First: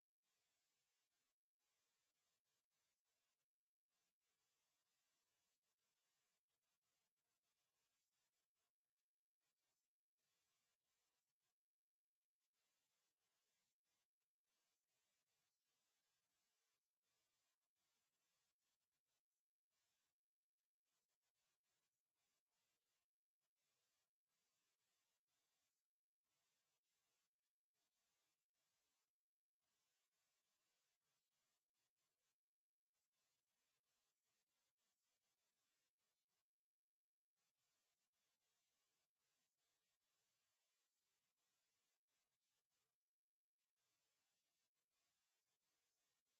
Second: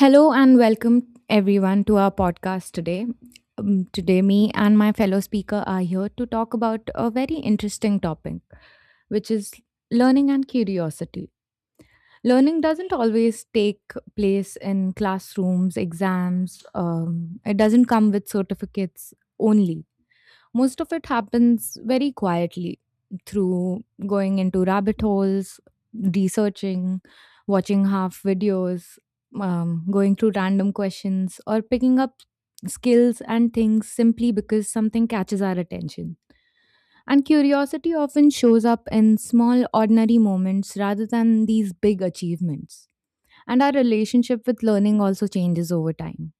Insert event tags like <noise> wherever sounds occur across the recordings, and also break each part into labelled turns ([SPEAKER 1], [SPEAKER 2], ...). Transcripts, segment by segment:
[SPEAKER 1] Hello and welcome everyone to our podcast today. Today, me and my fellow speaker are here to talk about a very interesting topic, which is learning and curiosity. Learning doesn't always take place in classrooms, exams. It doesn't come with certificates only. Most of it happens very quietly through going into rabbit holes, researching, watching half videos, going through random questions, or picking up skills and things simply because something catches our attention. And curiosity often shows up in small, ordinary moments rather than these big achievements. And our relationship with learning also changes over time.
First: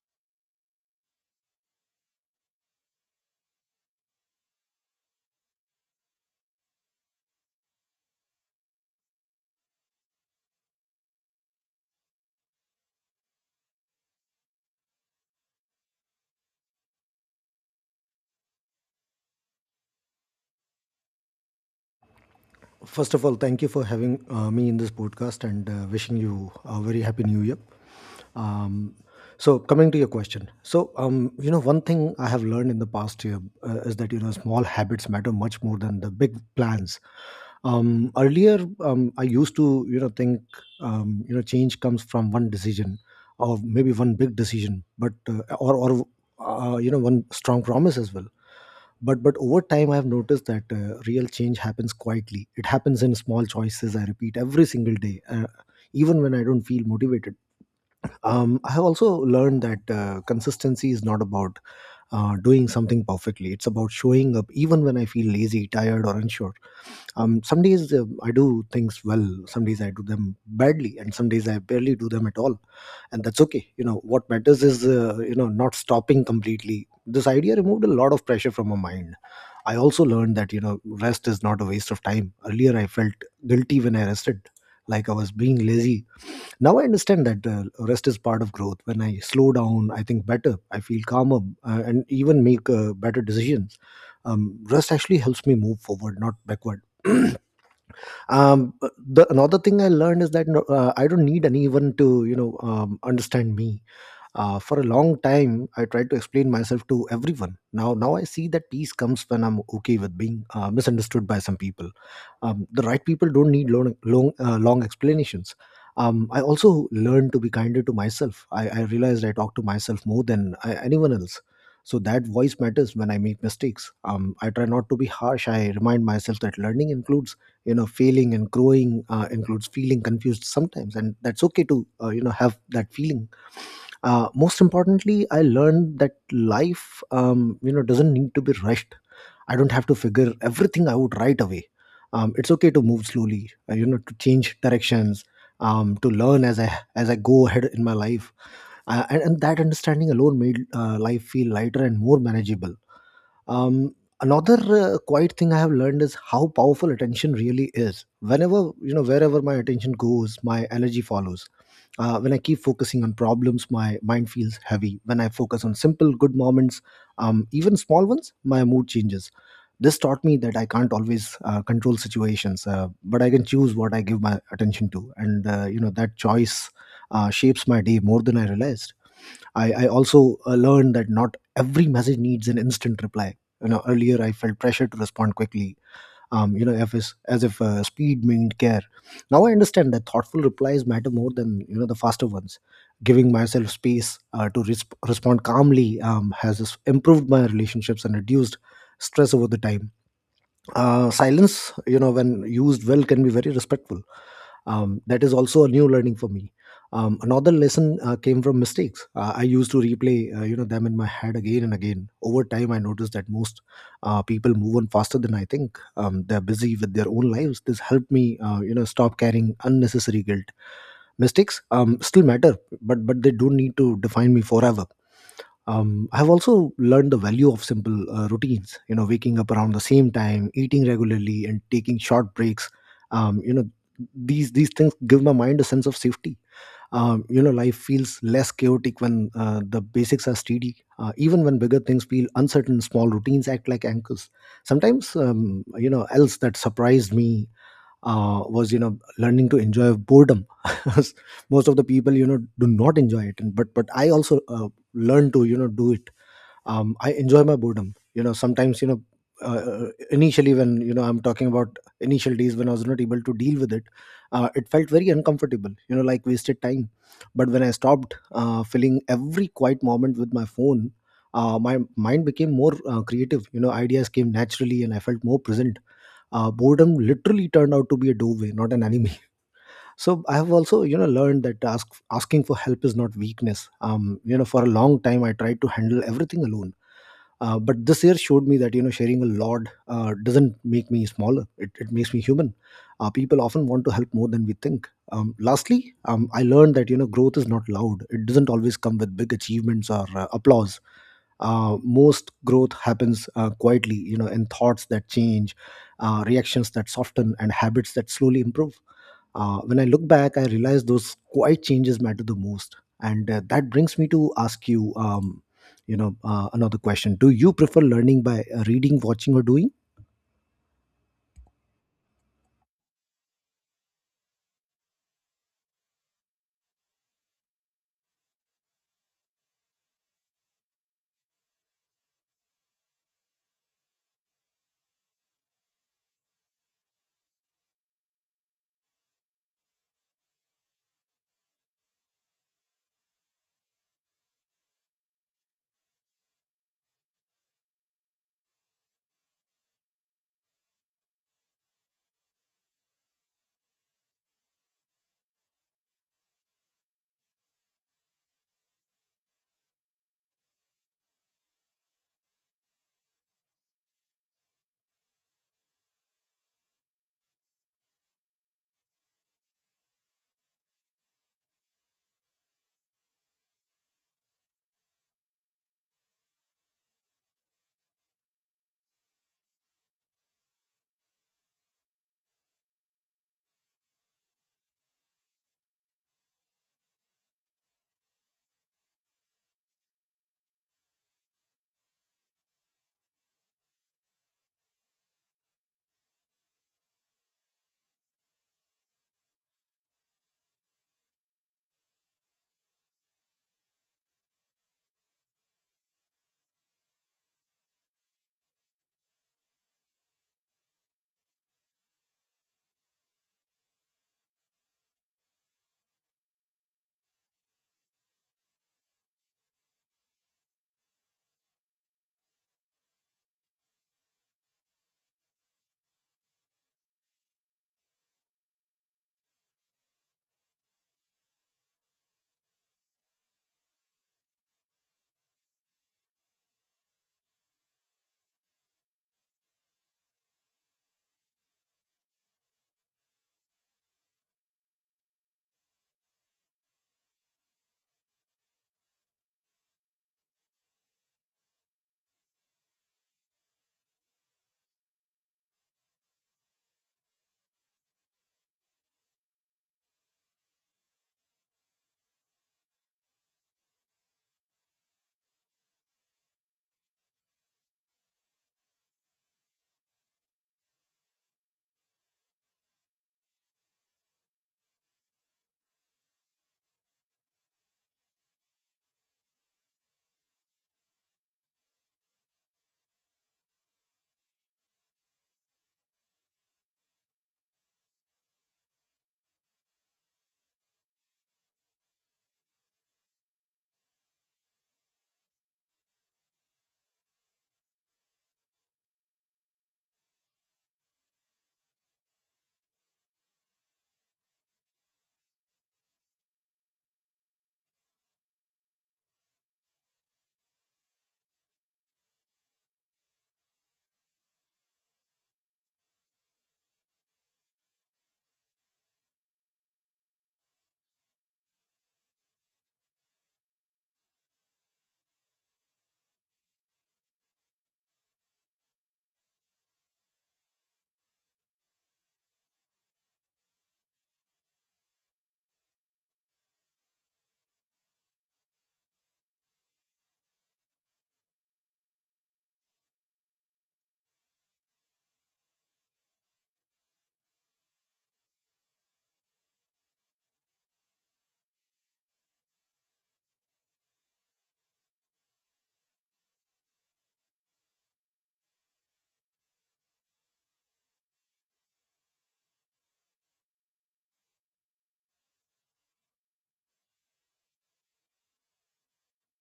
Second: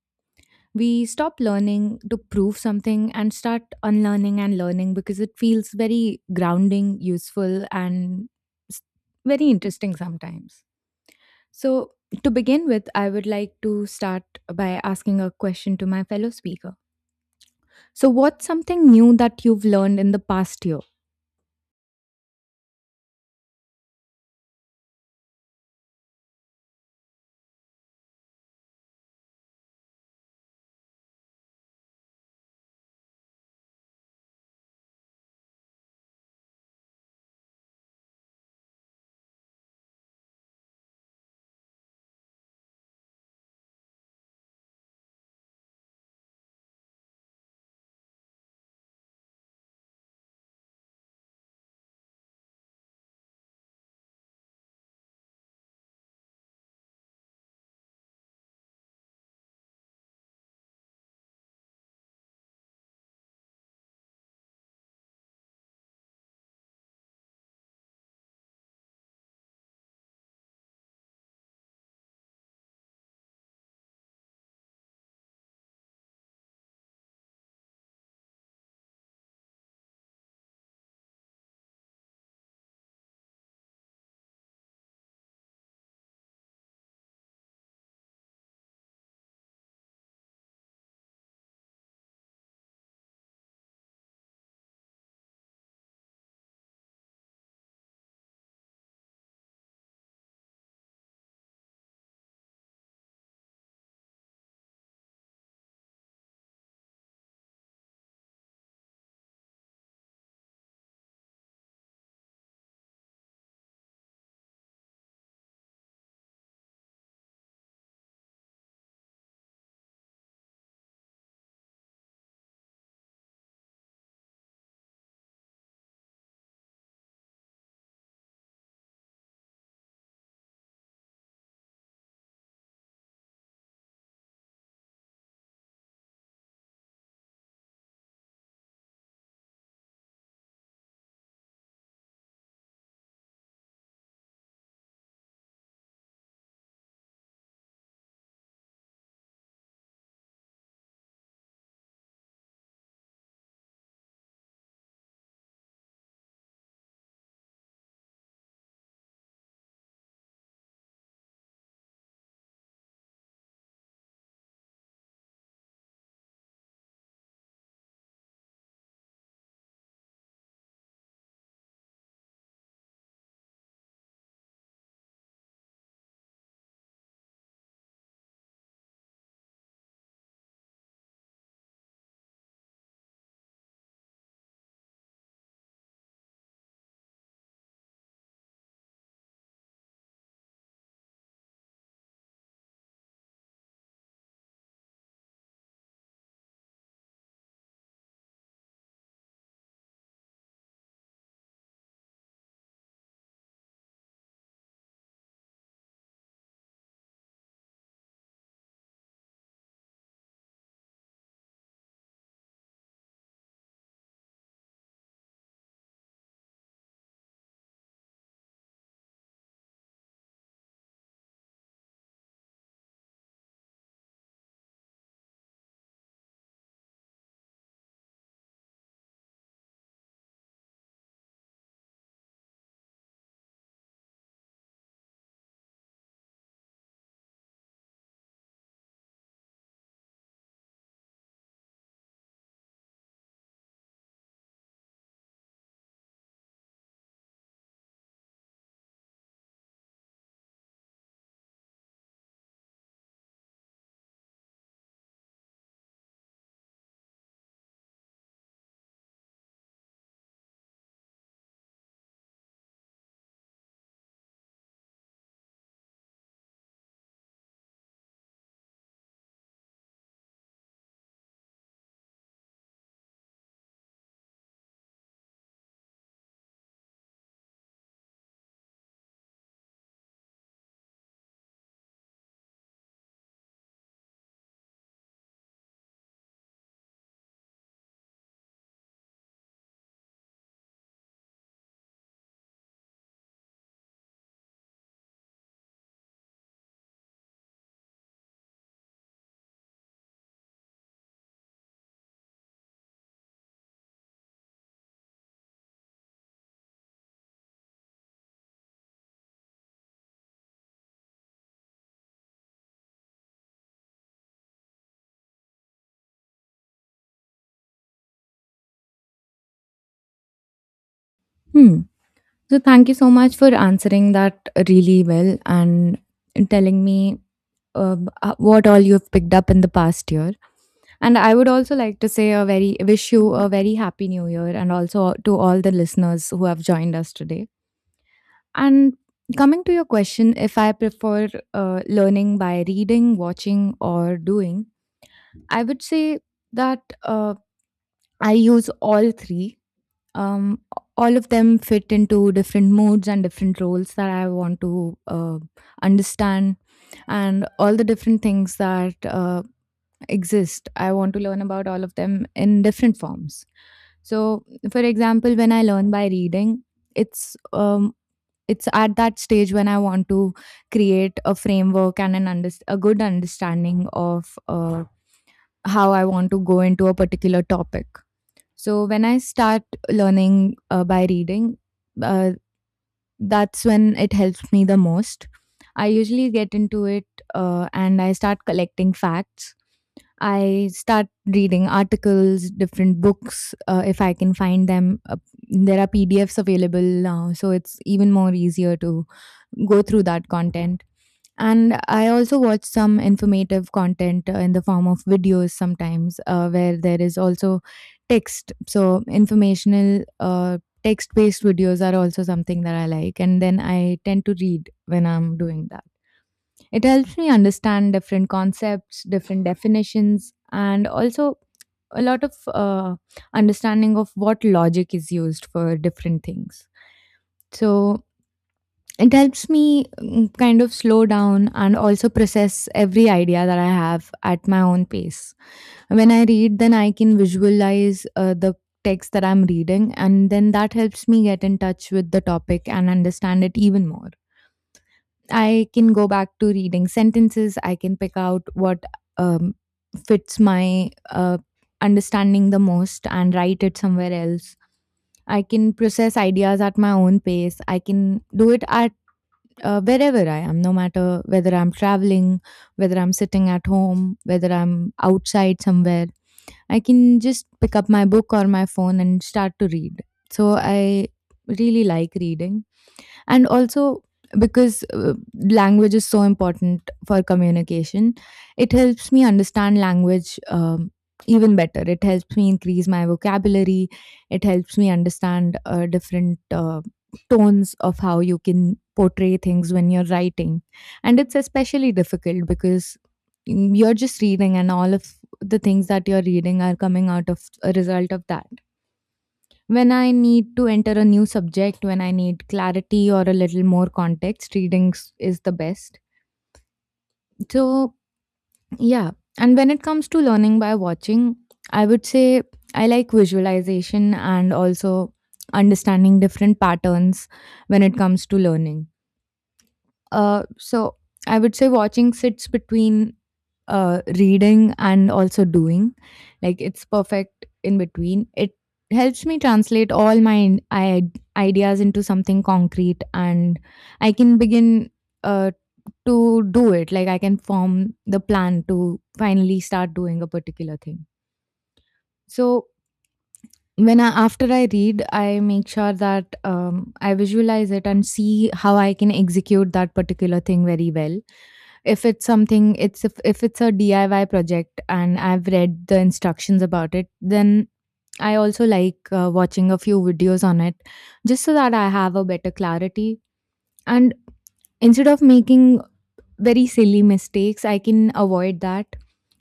[SPEAKER 1] We stop learning to prove something and start unlearning and learning because it feels very grounding, useful, and s- very interesting sometimes. So, to begin with, I would like to start by asking a question to my fellow speaker. So, what's something new that you've learned in the past year?
[SPEAKER 2] First of all, thank you for having me in this podcast and wishing you a very happy new year. Um, so, coming to your question, one thing I have learned in the past year is that you know small habits matter much more than the big plans. Earlier, I used to you know think you know change comes from one decision or maybe one big decision, but or you know one strong promise as well, but over time I've noticed that real change happens quietly. It happens in small choices I repeat every single day, even when I don't feel motivated. I have also learned that consistency is not about doing something perfectly. It's about showing up even when I feel lazy, tired, or unsure. Some days I do things well, some days I do them badly, and some days I barely do them at all, and that's okay. You know what matters is not stopping completely. This idea removed a lot of pressure from my mind. I also learned that, you know, rest is not a waste of time. Earlier, I felt guilty when I rested, like I was being lazy. Now I understand that rest is part of growth. When I slow down, I think better, I feel calmer, and even make better decisions. Rest actually helps me move forward, not backward. <clears throat> The another thing I learned is that no, I don't need anyone to, you know, understand me. For a long time I tried to explain myself to everyone. Now I see that peace comes when I'm okay with being misunderstood by some people. The right people don't need long explanations. I also learned to be kinder to myself. I realized I talk to myself more than anyone else, so that voice matters. When I make mistakes, I try not to be harsh. I remind myself that learning includes you know failing, and growing includes feeling confused sometimes, and that's okay to have that feeling. Most importantly, I learned that life doesn't need to be rushed. I don't have to figure everything out right away. It's okay to move slowly, to change directions, to learn as I go ahead in my life. And that understanding alone made life feel lighter and more manageable. um, Another quiet thing I have learned is how powerful attention really is. Wherever my attention goes, my energy follows. When I keep focusing on problems, my mind feels heavy. When I focus on simple, good moments, even small ones, my mood changes. This taught me that I can't always control situations, but I can choose what I give my attention to. That choice shapes my day more than I realized. I also learned that not every message needs an instant reply. You know, earlier I felt pressure to respond quickly. If it's as if speed meant care. Now I understand that thoughtful replies matter more than you know the faster ones. Giving myself space to respond calmly has improved my relationships and reduced stress over the time. Silence, you know, when used well, can be very respectful. That is also a new learning for me. Another lesson came from mistakes. I used to replay them in my head again and again. Over time I noticed that most people move on faster than I think. They're busy with their own lives. This helped me stop carrying unnecessary guilt. Mistakes still matter, but they don't need to define me forever. I've also learned the value of simple routines, you know, waking up around the same time, eating regularly, and taking short breaks. um, you know these things give my mind a sense of safety. Life feels less chaotic when the basics are steady. Even when bigger things feel uncertain, small routines act like anchors sometimes. Else that surprised me was you know learning to enjoy boredom. <laughs> Most of the people you know do not enjoy it, and but I also learn to you know do it. I enjoy my boredom. You know, uh, initially, when, you know, I'm talking about initial days, when I was not able to deal with it, it felt very uncomfortable. You know, like wasted time. But when I stopped filling every quiet moment with my phone, my mind became more creative. You know, ideas came naturally, and I felt more present. Boredom literally turned out to be a doorway, not an enemy. <laughs> So I have also, you know, learned that asking for help is not weakness. You know, for a long time I tried to handle everything alone, but this year showed me that you know sharing a lot doesn't make me smaller. It makes me human. People often want to help more than we think. Lastly, I learned that you know growth is not loud. It doesn't always come with big achievements or applause. Most growth happens quietly, you know, in thoughts that change, reactions that soften, and habits that slowly improve. When I look back, I realize those quiet changes matter the most. And that brings me to ask you, another question. Do you prefer learning by reading, watching, or doing?
[SPEAKER 1] Hmm. So, thank you so much for answering that really well and telling me uh, what all you've picked up in the past year. And I would also like to say a very wish you a very happy new year and also to all the listeners who have joined us today. And coming to your question, if I prefer learning by reading, watching, or doing, I would say that I use all three. Um, all of them fit into different moods and different roles that I want to understand, and all the different things that exist. I want to learn about all of them in different forms. So, for example, when I learn by reading, it's um, it's at that stage when I want to create a framework and a good understanding of how I want to go into a particular topic. So when I start learning by reading, uh, that's when it helps me the most. I usually get into it and I start collecting facts. I start reading articles, different books, if I can find them. There are PDFs available now, so it's even more easier to go through that content. And I also watch some informative content in the form of videos sometimes, where there is also text. So, informational text based videos are also something that I like. And then I tend to read when I'm doing that. It helps me understand different concepts, different definitions, and also a lot of understanding of what logic is used for different things. So, it helps me kind of slow down and also process every idea that I have at my own pace. When I read, then I can visualize the text that I'm reading, and then that helps me get in touch with the topic and understand it even more. I can go back to reading sentences. I can pick out what um, fits my understanding the most and write it somewhere else. I can process ideas at my own pace. I can do it at wherever I am, no matter whether I'm traveling, whether I'm sitting at home, whether I'm outside somewhere. I can just pick up my book or my phone and start to read. So I really like reading, and also because language is so important for communication, it helps me understand language even better. It helps me increase my vocabulary. It helps me understand different tones of how you can portray things when you're writing. And it's especially difficult because you're just reading and all of the things that you're reading are coming out of a result of that. When I need to enter a new subject, when I need clarity or a little more context, reading is the best. So, yeah. And when it comes to learning by watching, I would say I like visualization and also understanding different patterns when it comes to learning. So I would say watching sits between reading and also doing. Like it's perfect in between. It helps me translate all my ideas into something concrete and I can begin uh, to do it. Like I can form the plan to finally start doing a particular thing. So when I, after I read, I make sure that I visualize it and see how I can execute that particular thing very well. If it's something it's if, if it's a DIY project and I've read the instructions about it, then I also like watching a few videos on it, just so that I have a better clarity, and instead of making very silly mistakes, I can avoid that.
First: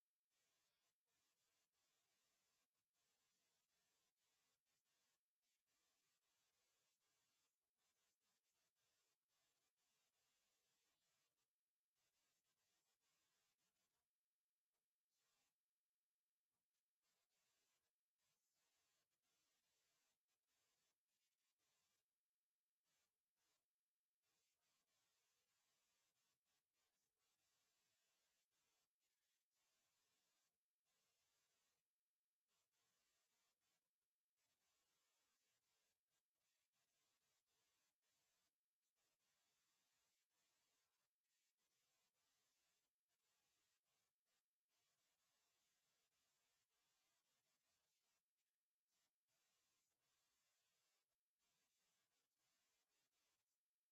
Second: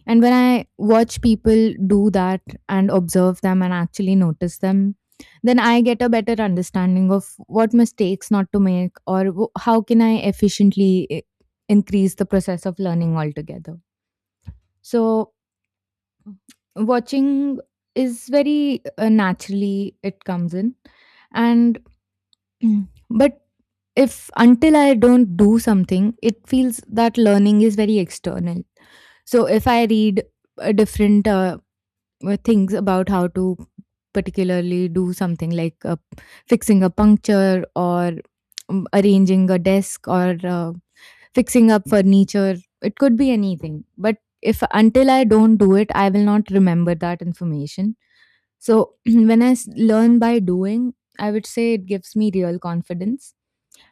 [SPEAKER 1] And when I watch people do that and observe them and actually notice them, then I get a better understanding of what mistakes not to make, or how can I efficiently increase the process of learning altogether. So watching is very naturally, it comes in. And <clears throat> but if until I don't do something, it feels that learning is very external. So if I read different things about how to particularly do something, like fixing a puncture, or arranging a desk, or fixing up furniture. It could be anything. But if until I don't do it, I will not remember that information. So <clears throat> when I learn by doing, I would say it gives me real confidence.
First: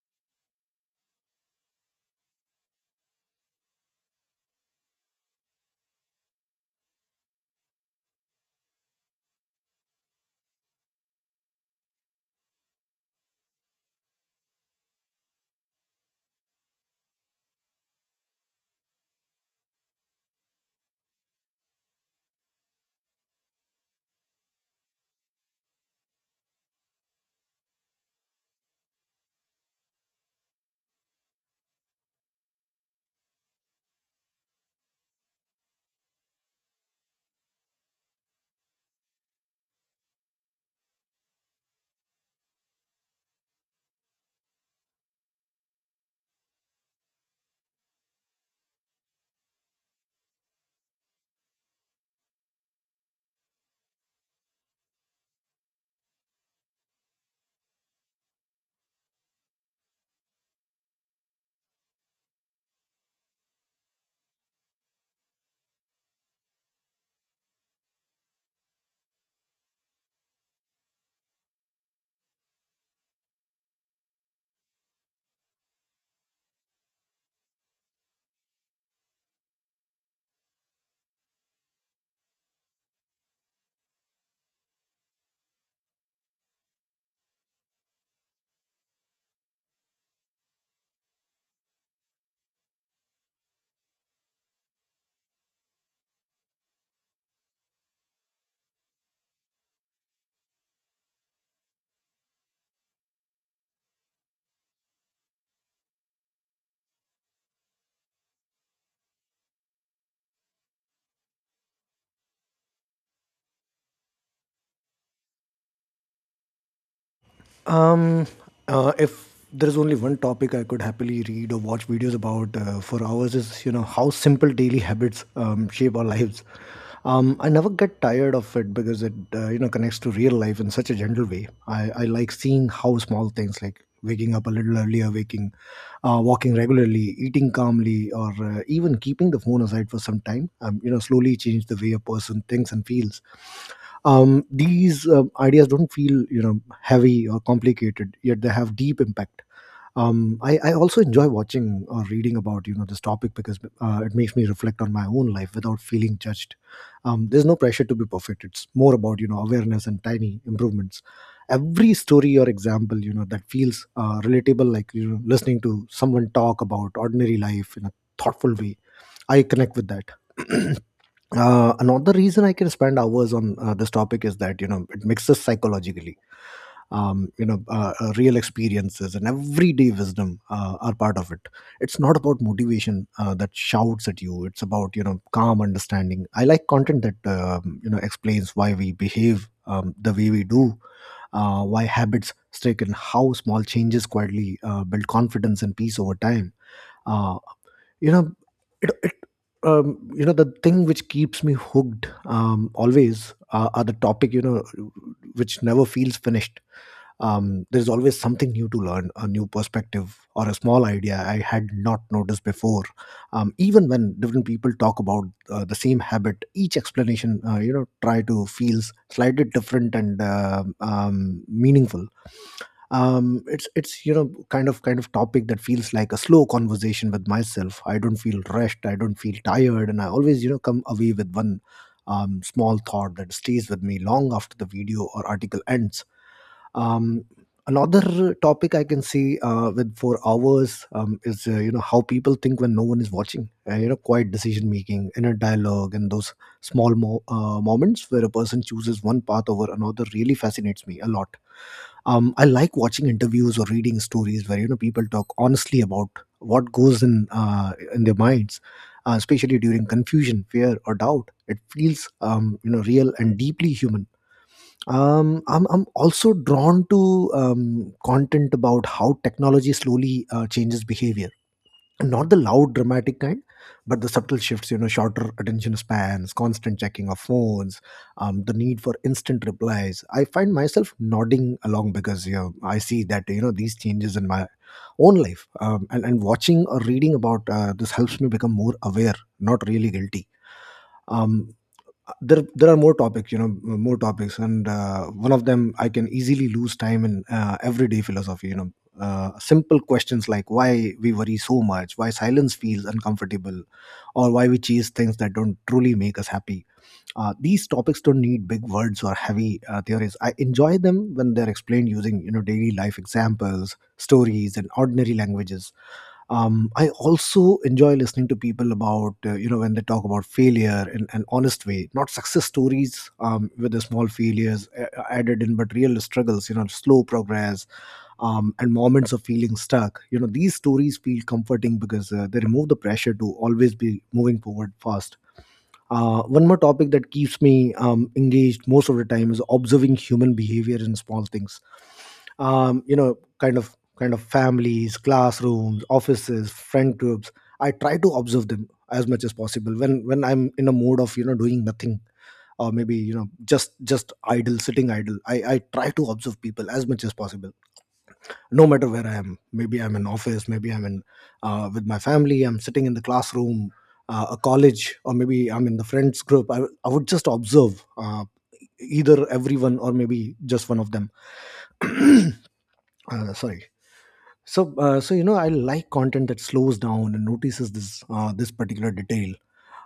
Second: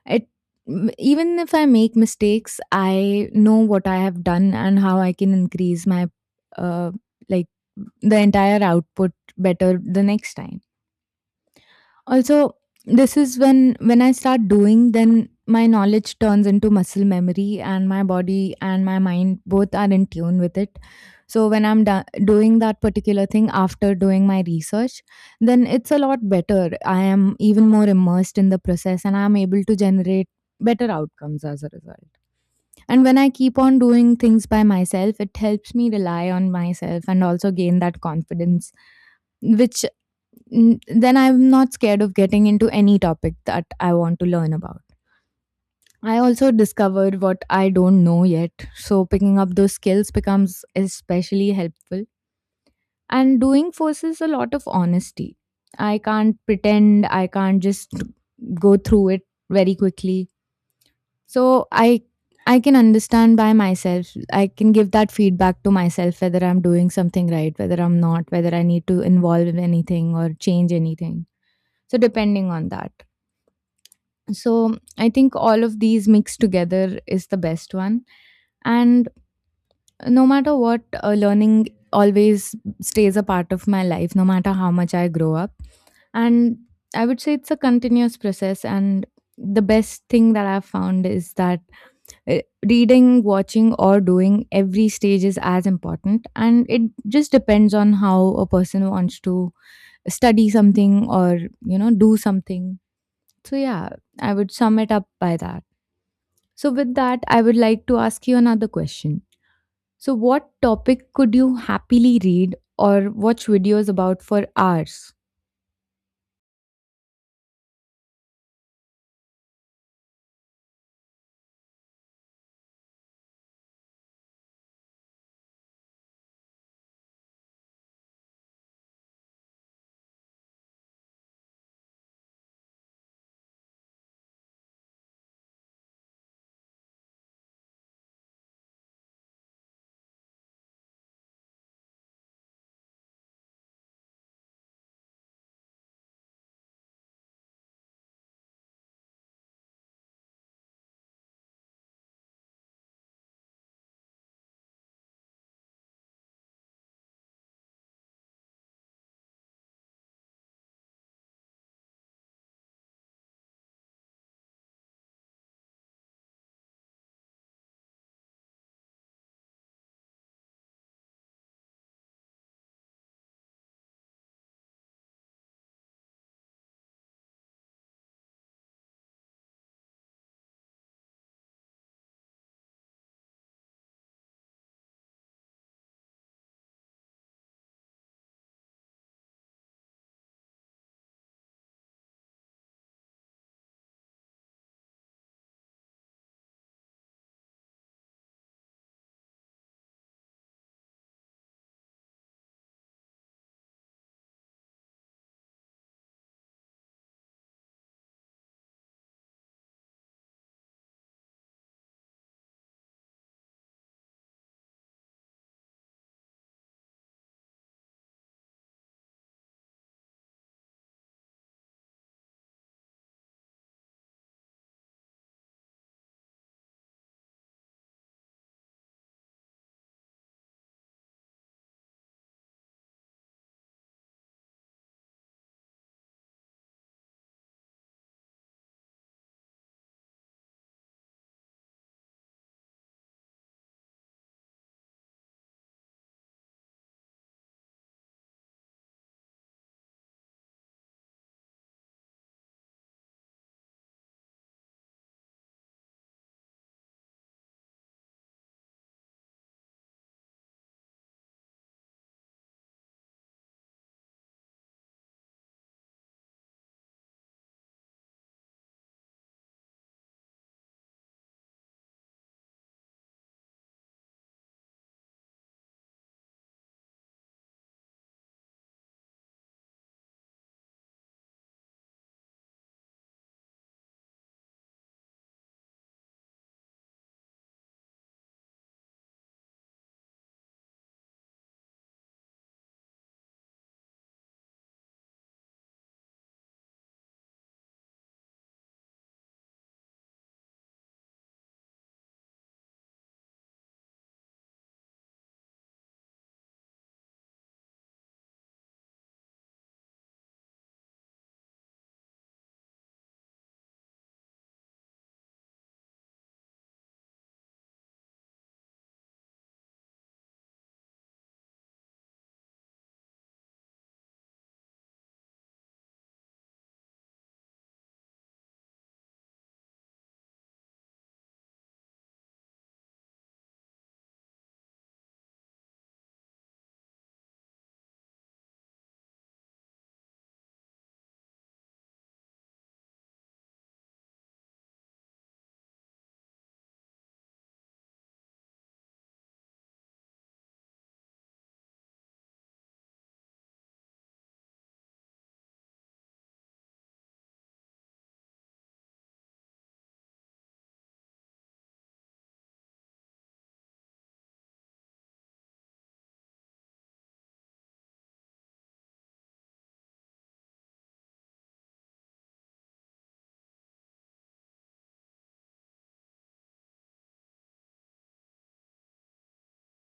[SPEAKER 1] It even if I make mistakes, I know what I have done and how I can increase my uh, like the entire output better the next time. Also, this is when I start doing, then my knowledge turns into muscle memory, and my body and my mind both are in tune with it. So when I'm doing that particular thing after doing my research, then it's a lot better. I am even more immersed in the process, and I'm able to generate better outcomes as a result. And when I keep on doing things by myself, it helps me rely on myself and also gain that confidence, which. Then I'm not scared of getting into any topic that I want to learn about. I also discovered what I don't know yet, so picking up those skills becomes especially helpful. And doing forces a lot of honesty. I can't pretend, I can't just go through it very quickly. So I can understand by myself. I can give that feedback to myself whether I'm doing something right, whether I'm not, whether I need to involve in anything or change anything. So depending on that. So I think all of these mixed together is the best one. And no matter what, learning always stays a part of my life, no matter how much I grow up. And I would say it's a continuous process, and the best thing that I've found is that uh, reading, watching, or doing, every stage is as important, and it just depends on how a person wants to study something or you know do something. So yeah, I would sum it up by that. So, with that, I would like to ask you another question. So, what topic could you happily read or watch videos about for hours?
[SPEAKER 2] Um, if there's only one topic I could happily read or watch videos about for hours, is you know how simple daily habits shape our lives. I never get tired of it because it you know connects to real life in such a gentle way. I like seeing how small things like waking up a little earlier, walking regularly, eating calmly, or even keeping the phone aside for some time. You know, slowly change the way a person thinks and feels. These ideas don't feel you know heavy or complicated, yet they have deep impact. I, also enjoy watching or reading about you know this topic because it makes me reflect on my own life without feeling judged. There's no pressure to be perfect. It's more about you know awareness and tiny improvements. Every story or example you know that feels relatable, like you know listening to someone talk about ordinary life in a thoughtful way, I connect with that. <clears throat> Another reason I can spend hours on this topic is that you know it mixes psychologically, real experiences and everyday wisdom are part of it. It's not about motivation that shouts at you. It's about you know calm understanding. I like content that you know explains why we behave the way we do, why habits stick, and how small changes quietly build confidence and peace over time. Uh, you know it, it you know The thing which keeps me hooked, always, are the topic you know which never feels finished. There's always something new to learn, a new perspective or a small idea I had not noticed before. Even when different people talk about the same habit, each explanation you know try to feels slightly different and meaningful. It's you know kind of topic that feels like a slow conversation with myself. I don't feel rushed, I don't feel tired, and I always you know come away with one small thought that stays with me long after the video or article ends. um Another topic I can see with 4 hours is you know how people think when no one is watching, you know, quiet decision making, inner dialogue, and those small moments where a person chooses one path over another really fascinates me a lot. I like watching interviews or reading stories where you know people talk honestly about what goes in their minds, especially during confusion, fear, or doubt. It feels you know real and deeply human. I'm also drawn to content about how technology slowly changes behavior, not the loud dramatic kind, but the subtle shifts, you know, shorter attention spans, constant checking of phones, the need for instant replies. I find myself nodding along because, you know, I see that, you know, these changes in my own life, and watching or reading about this helps me become more aware, not really guilty. Um, there there are more topics, you know, more topics. And one of them I can easily lose time in, everyday philosophy, you know, simple questions like why we worry so much, why silence feels uncomfortable, or why we chase things that don't truly make us happy. These topics don't need big words or heavy theories. I enjoy them when they're explained using, you know, daily life examples, stories, and ordinary languages. I also enjoy listening to people about, you know, when they talk about failure in an honest way, not success stories with the small failures added in, but real struggles, you know, slow progress and moments of feeling stuck. You know, these stories feel comforting because they remove the pressure to always be moving forward fast. One more topic that keeps me engaged most of the time is observing human behavior in small things, you know, kind of families, classrooms, offices, friend groups. I try to observe them as much as possible when I'm in a mode of, you know, doing nothing, or maybe, you know, just idle, sitting idle. I try to observe people as much as possible, no matter where I am. Maybe I'm in office, maybe I'm in with my family, I'm sitting in the classroom, a college, or maybe I'm in the friends group. I would just observe, either everyone or maybe just one of them. <clears throat> uh, Sorry. So you know, I like content that slows down and notices this particular detail.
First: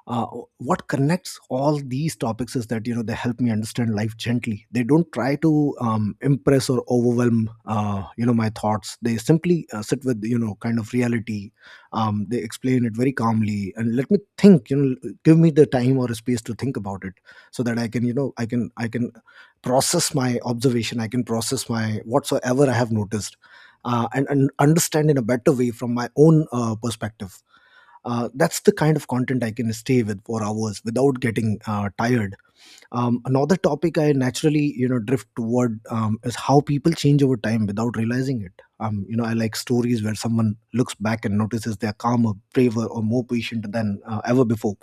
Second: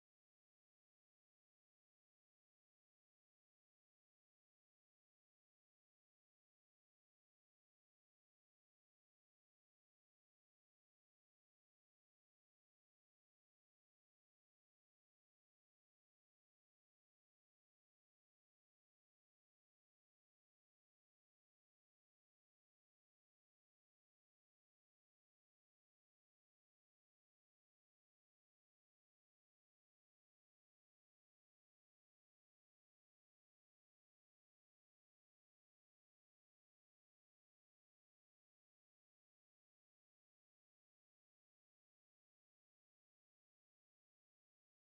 [SPEAKER 2] Uh, what connects all these topics is that, you know, they help me understand life gently. They don't try to impress or overwhelm, you know, my thoughts. They simply sit with, you know, kind of reality. They explain it very calmly and let me think. You know, give me the time or space to think about it, so that I can, you know, I can process my observation. I can process my whatsoever I have noticed, and understand in a better way from my own perspective. That's the kind of content I can stay with for hours without getting tired. Another topic I naturally, you know, drift toward is how people change over time without realizing it. You know, I like stories where someone looks back and notices they're calmer, braver, or more patient than ever before,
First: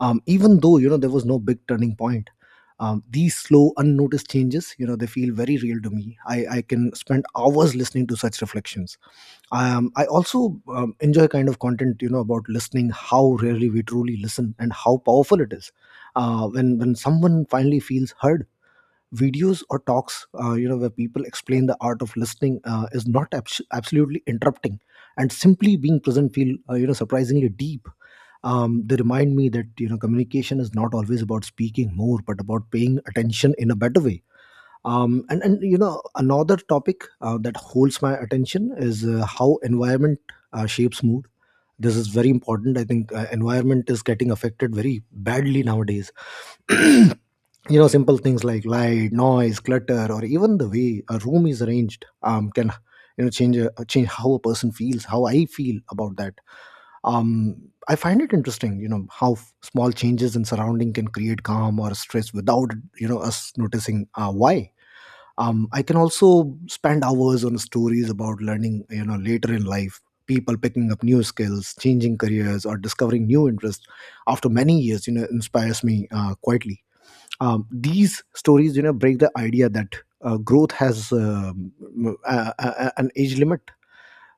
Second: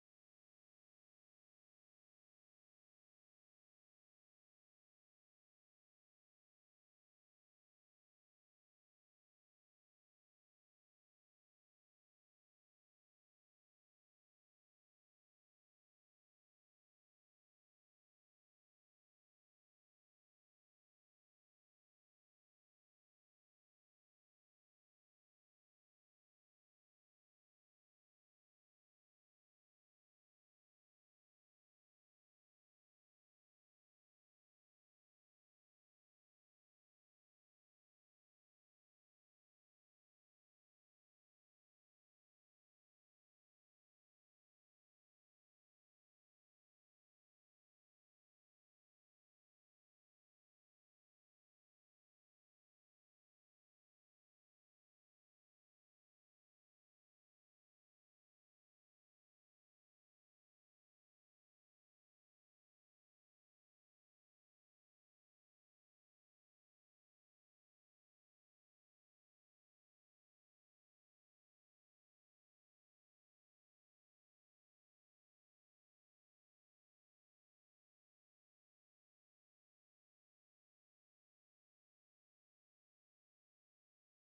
[SPEAKER 2] even though, you know, there was no big turning point. These slow unnoticed changes, you know, they feel very real to me. I can spend hours listening to such reflections. I also enjoy kind of content, you know, about listening, how rarely we truly listen and how powerful it is when someone finally feels heard. Videos or talks, you know, where people explain the art of listening is not absolutely interrupting and simply being present feel, you know, surprisingly deep. They remind me that, you know, communication is not always about speaking more, but about paying attention in a better way. And you know, another topic that holds my attention is how environment shapes mood. This is very important. I think environment is getting affected very badly nowadays. <clears throat> You know, simple things like light, noise, clutter, or even the way a room is arranged can, you know, change how a person feels, how I feel about that. um, I find it interesting, you know, how small changes in surrounding can create calm or stress without, you know, us noticing why. I can also spend hours on stories about learning, you know, later in life. People picking up new skills, changing careers, or discovering new interests after many years, you know, inspires me quietly. These stories, you know, break the idea that growth has an age limit,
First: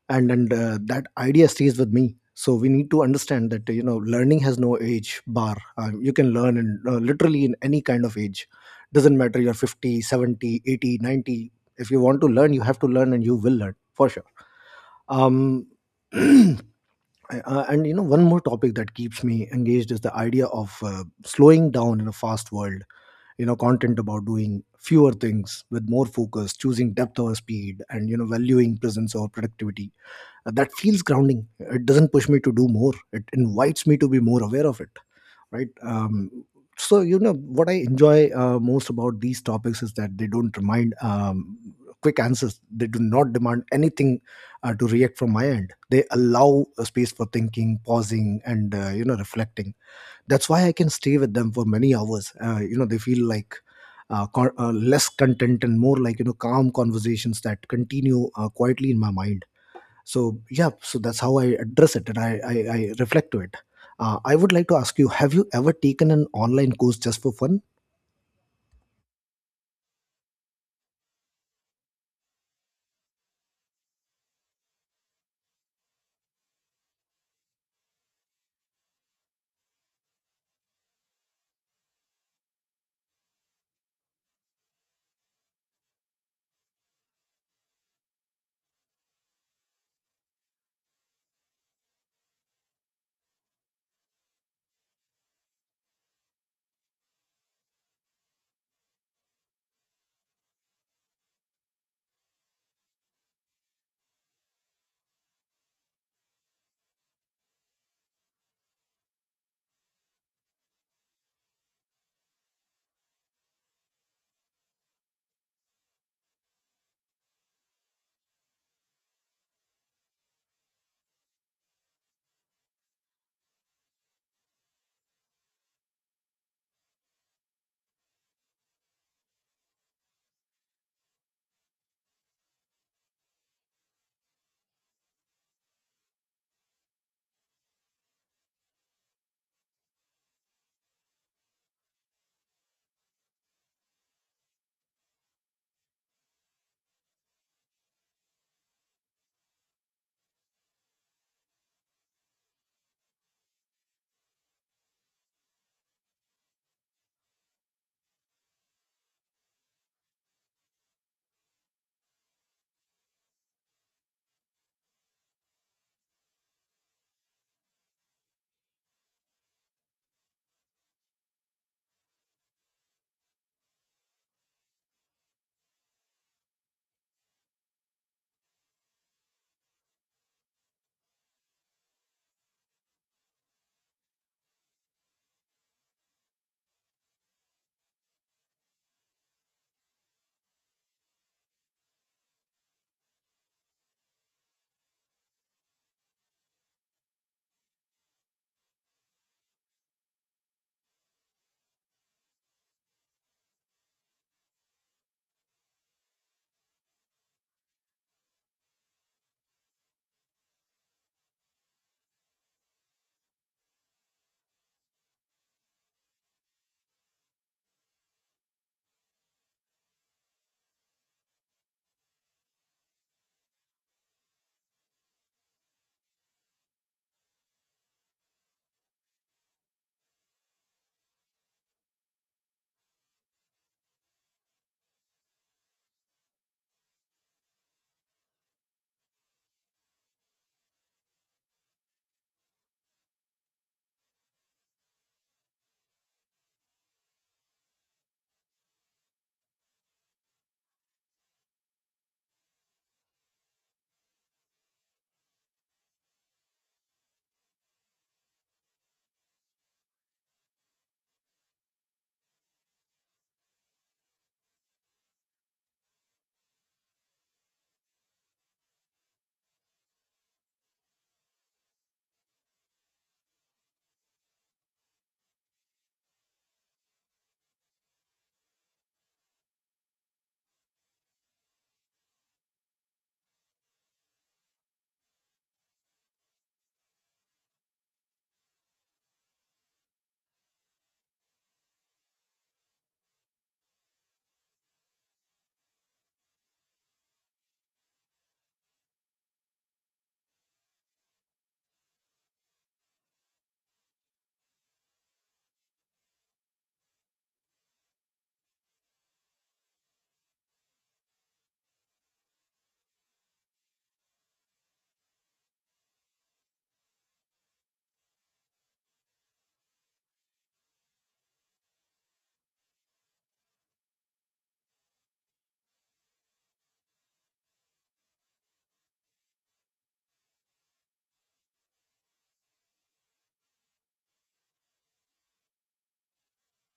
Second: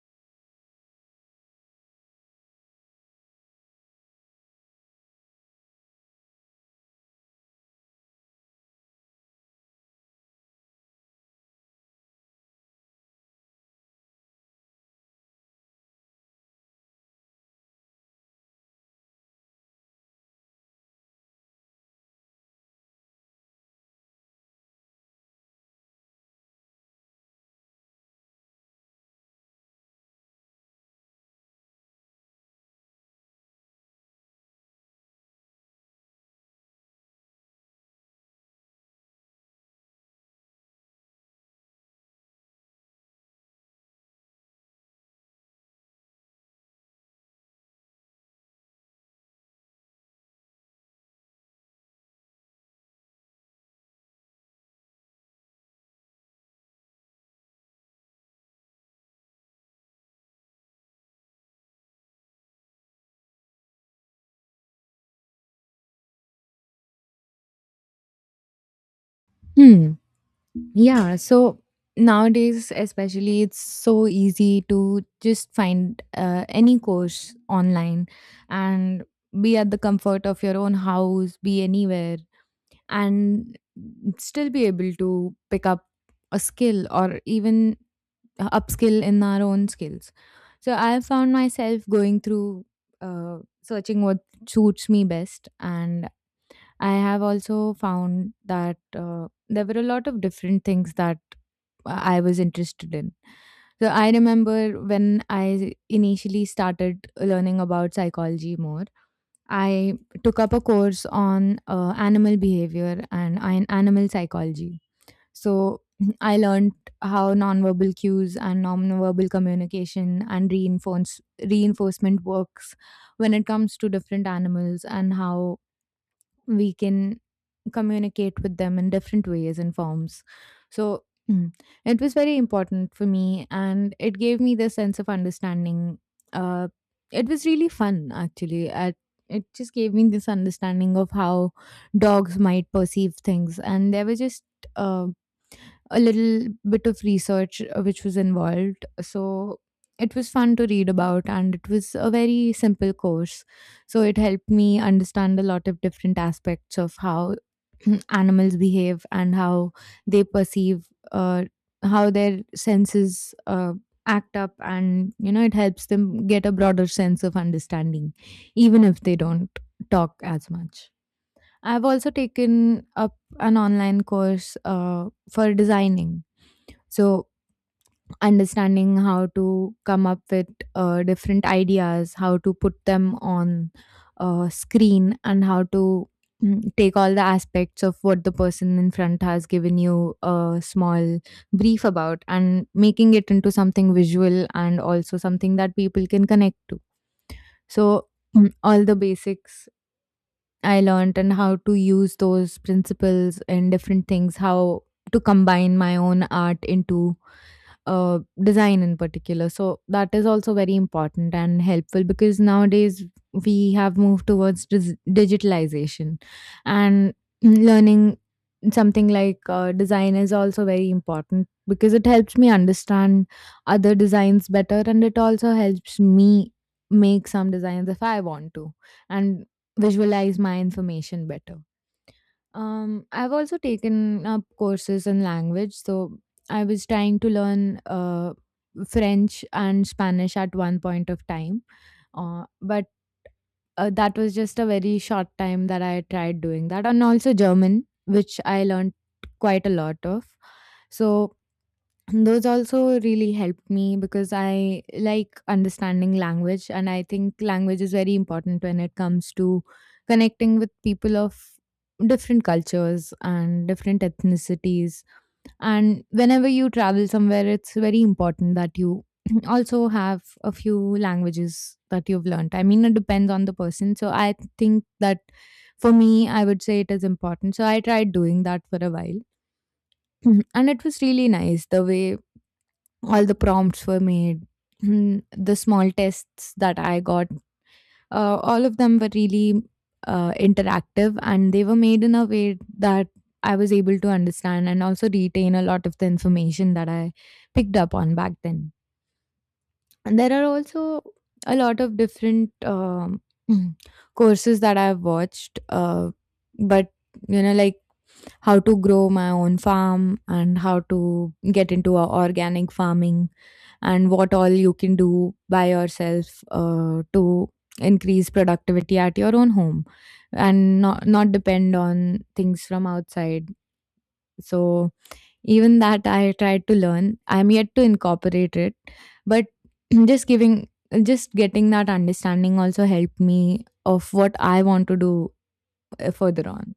[SPEAKER 2] and that idea stays with me. So we need to understand that, you know, learning has no age bar. You can learn in, literally, in any kind of age. Doesn't matter you're 50, 70, 80, 90. If you want to learn, you have to learn, and you will learn for sure. um <clears throat> uh, and you know, one more topic that keeps me engaged is the idea of slowing down in a fast world. You know, content about doing fewer things with more focus, choosing depth over speed, and, you know, valuing presence over productivity. That feels grounding. It doesn't push me to do more. It invites me to be more aware of it, right? So you know what I enjoy most about these topics is that they don't remind quick answers. They do not demand anything to react from my end. They allow a space for thinking, pausing, and, you know, reflecting. That's why I can stay with them for many hours. You know, they feel like less content and more like, you know, calm conversations that continue quietly in my mind. So yeah, so that's how I address it, and I reflect to it. I would like to ask, you have you ever taken an online course just for fun?
[SPEAKER 1] Hmm. Yeah. So, nowadays, especially, it's so easy to just find any course online and be at the comfort of your own house, be anywhere, and still be able to pick up a skill or even upskill in our own skills. So I found myself going through searching what suits me best, and I have also found that there were a lot of different things that I was interested in. So I remember when I initially started learning about psychology more, I took up a course on animal behavior and animal psychology. So <clears throat> I learned how nonverbal cues and nonverbal communication and reinforcement works when it comes to different animals and how we can communicate with them in different ways and forms. So <clears throat> mm, it was very important for me, and it gave me this sense of understanding. Uh, it was really fun actually. At it just gave me this understanding of how dogs might perceive things, and there were just um a little bit of research which was involved. So it was fun to read about, and it was a very simple course. So it helped me understand a lot of different aspects of how <clears throat> animals behave and how they perceive, uh, how their senses act up, and you know, it helps them get a broader sense of understanding, even if they don't talk as much. I've also taken up an online course for designing so, understanding how to come up with different ideas, how to put them on screen, and how to take all the aspects of what the person in front has given you a small brief about and making it into something visual and also something that people can connect to. So, all the basics I learned, and how to use those principles in different things, how to combine my own art into design in particular. So that is also very important and helpful because nowadays we have moved towards digitalization, and learning something like design is also very important because it helps me understand other designs better, and it also helps me make some designs if I want to, and visualize my information better. I've also taken up courses in language. So I was trying to learn French and Spanish at one point of time, but that was just a very short time that I tried doing that, and also German, which I learned quite a lot of. So <clears throat> those also really helped me because I like understanding language, and I think language is very important when it comes to connecting with people of different cultures and different ethnicities. And whenever you travel somewhere, it's very important that you <clears throat> also have a few languages that you've learned. I mean, it depends on the person. So I think that for me, I would say it is important. So I tried doing that for a while. <clears throat> And it was really nice the way all the prompts were made. The small tests that I got, all of them were really interactive, and they were made in a way that I was able to understand and also retain a lot of the information that I picked up on back then. And there are also a lot of different <clears throat> courses that I've watched, but you know, like how to grow my own farm and how to get into a organic farming and what all you can do by yourself to increase productivity at your own home and not depend on things from outside. So even that I tried to learn. I'm yet to incorporate it, but <clears throat> just giving just getting that understanding also helped me of what I want to do further on.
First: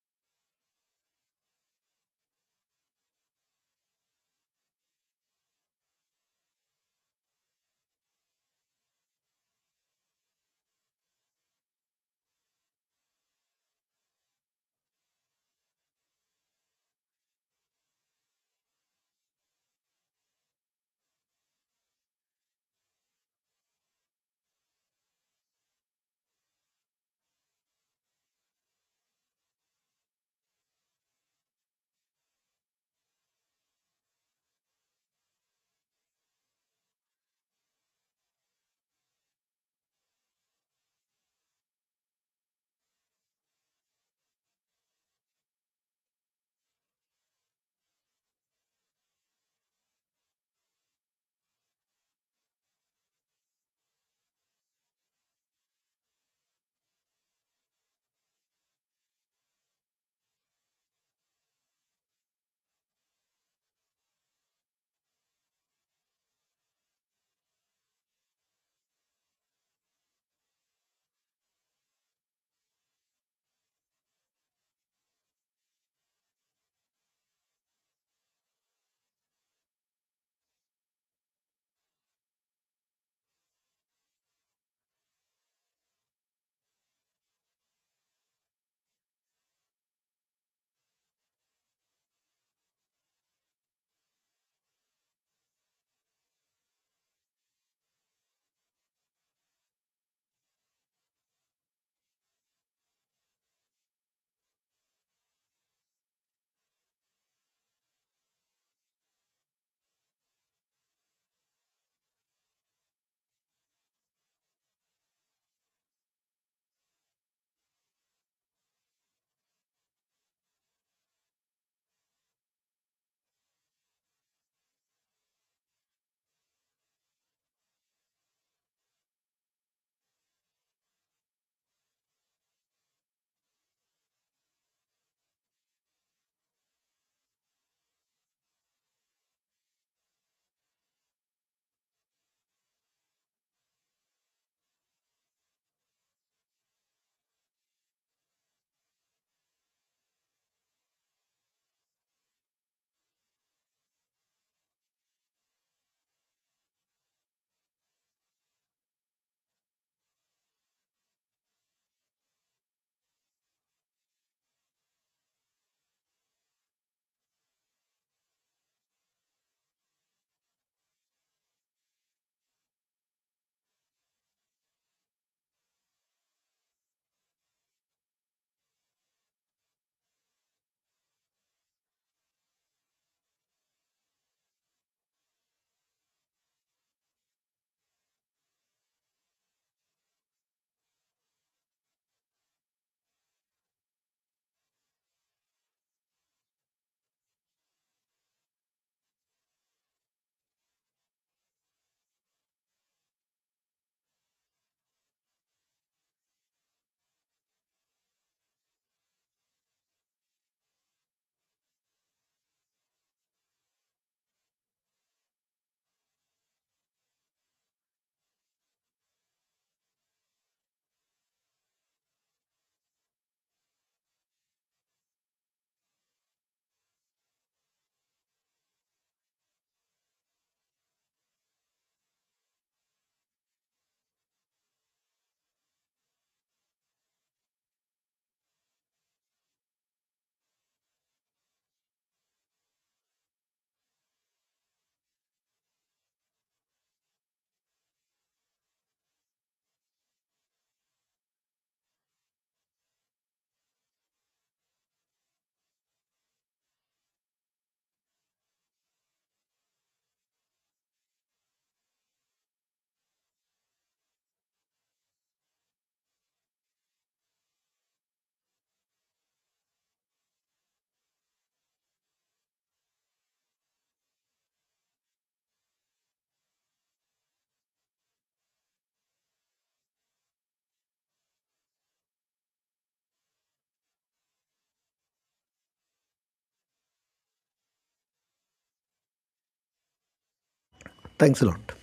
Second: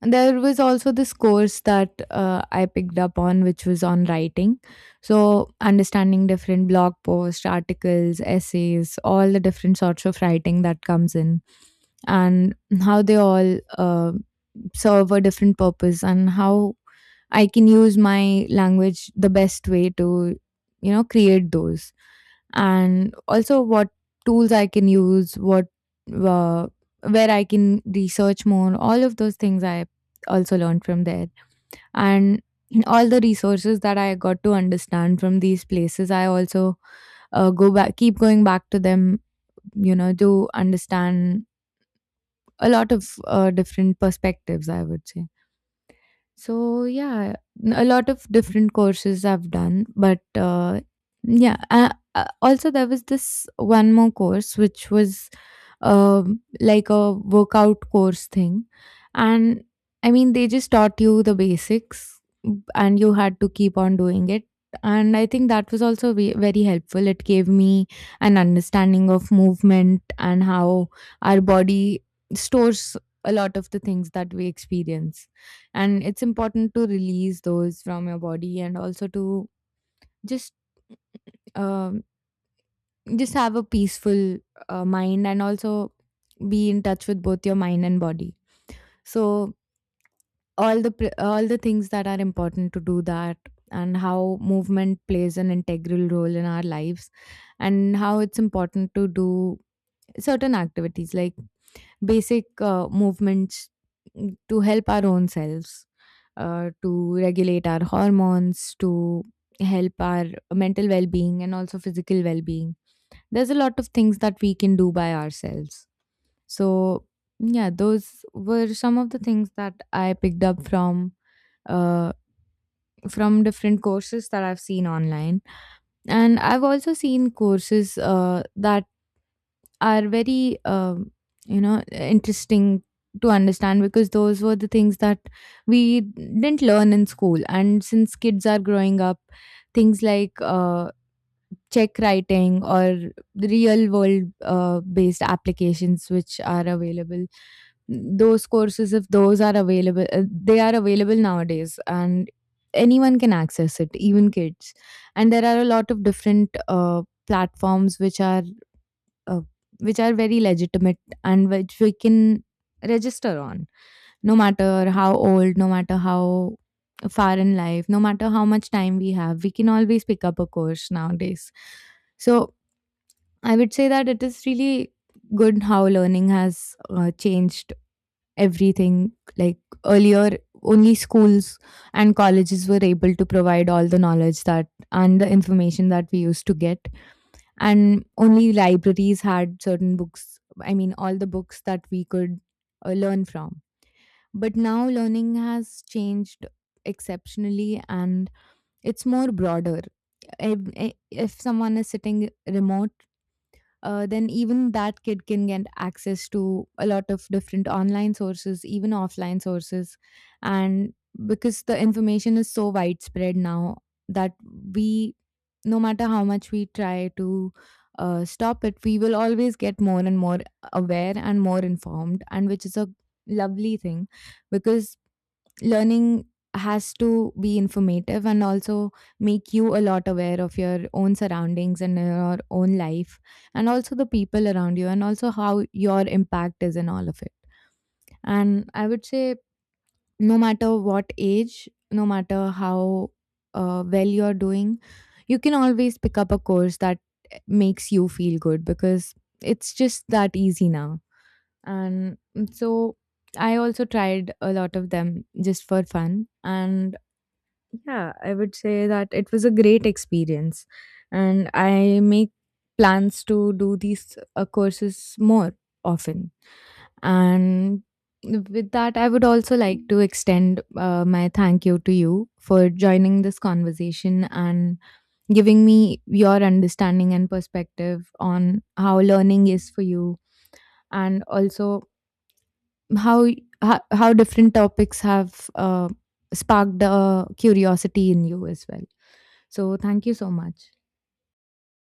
[SPEAKER 1] And there was also this course that I picked up on, which was on writing. So understanding different blog posts, articles, essays, all the different sorts of writing that comes in, and how they all serve a different purpose, and how I can use my language the best way to, you know, create those. And also what tools I can use, what, uh, where I can research more, all of those things I also learned from there. And <clears throat> all the resources that I got to understand from these places, I also go back, keep going back to them, you know, to understand a lot of different perspectives, I would say. So yeah, a lot of different courses I've done, but yeah. Also, there was this one more course which was like a workout course thing, and I mean they just taught you the basics, and you had to keep on doing it. And I think that was also very helpful. It gave me an understanding of movement and how our body stores a lot of the things that we experience, and it's important to release those from your body, and also to just um, just have a peaceful mind, and also be in touch with both your mind and body. So all the things that are important to do that, and how movement plays an integral role in our lives, and how it's important to do certain activities like basic movements, to help our own selves, to regulate our hormones, to help our mental well being and also physical well being. There's a lot of things that we can do by ourselves. So yeah, those were some of the things that I picked up uh, from different courses that I've seen online. And I've also seen courses that are very, you know, interesting to understand, because those were the things that we didn't learn in school. And since kids are growing up, things like check writing or real world based applications which are available, those courses, if those are available, they are available nowadays, and anyone can access it, even kids. And there are a lot of different platforms which are, uh, which are very legitimate, and which we can register on, no matter how old, no matter how far in life, no matter how much time we have, we can always pick up a course nowadays. So I would say that it is really good how learning has changed everything. Like earlier, only schools and colleges were able to provide all the knowledge that and the information that we used to get, and only libraries had certain books. I mean, all the books that we could learn from. But now learning has changed exceptionally, and it's more broader. If someone is sitting remote, then even that kid can get access to a lot of different online sources, even offline sources. And because the information is so widespread now, that we, no matter how much we try to stop it, we will always get more and more aware and more informed, and which is a lovely thing, because learning has to be informative, and also make you a lot aware of your own surroundings and your own life, and also the people around you, and also how your impact is in all of it. And I would say, no matter what age, no matter how well you're doing, you can always pick up a course that makes you feel good, because it's just that easy now. And so I also tried a lot of them just for fun. And yeah, I would say that it was a great experience, and I make plans to do these courses more often. And with that, I would also like to extend my thank you to you for joining this conversation and giving me your understanding and perspective on how learning is for you, and also how how different topics have sparked a curiosity in you as well. So, thank you so much.
[SPEAKER 2] Thanks a lot.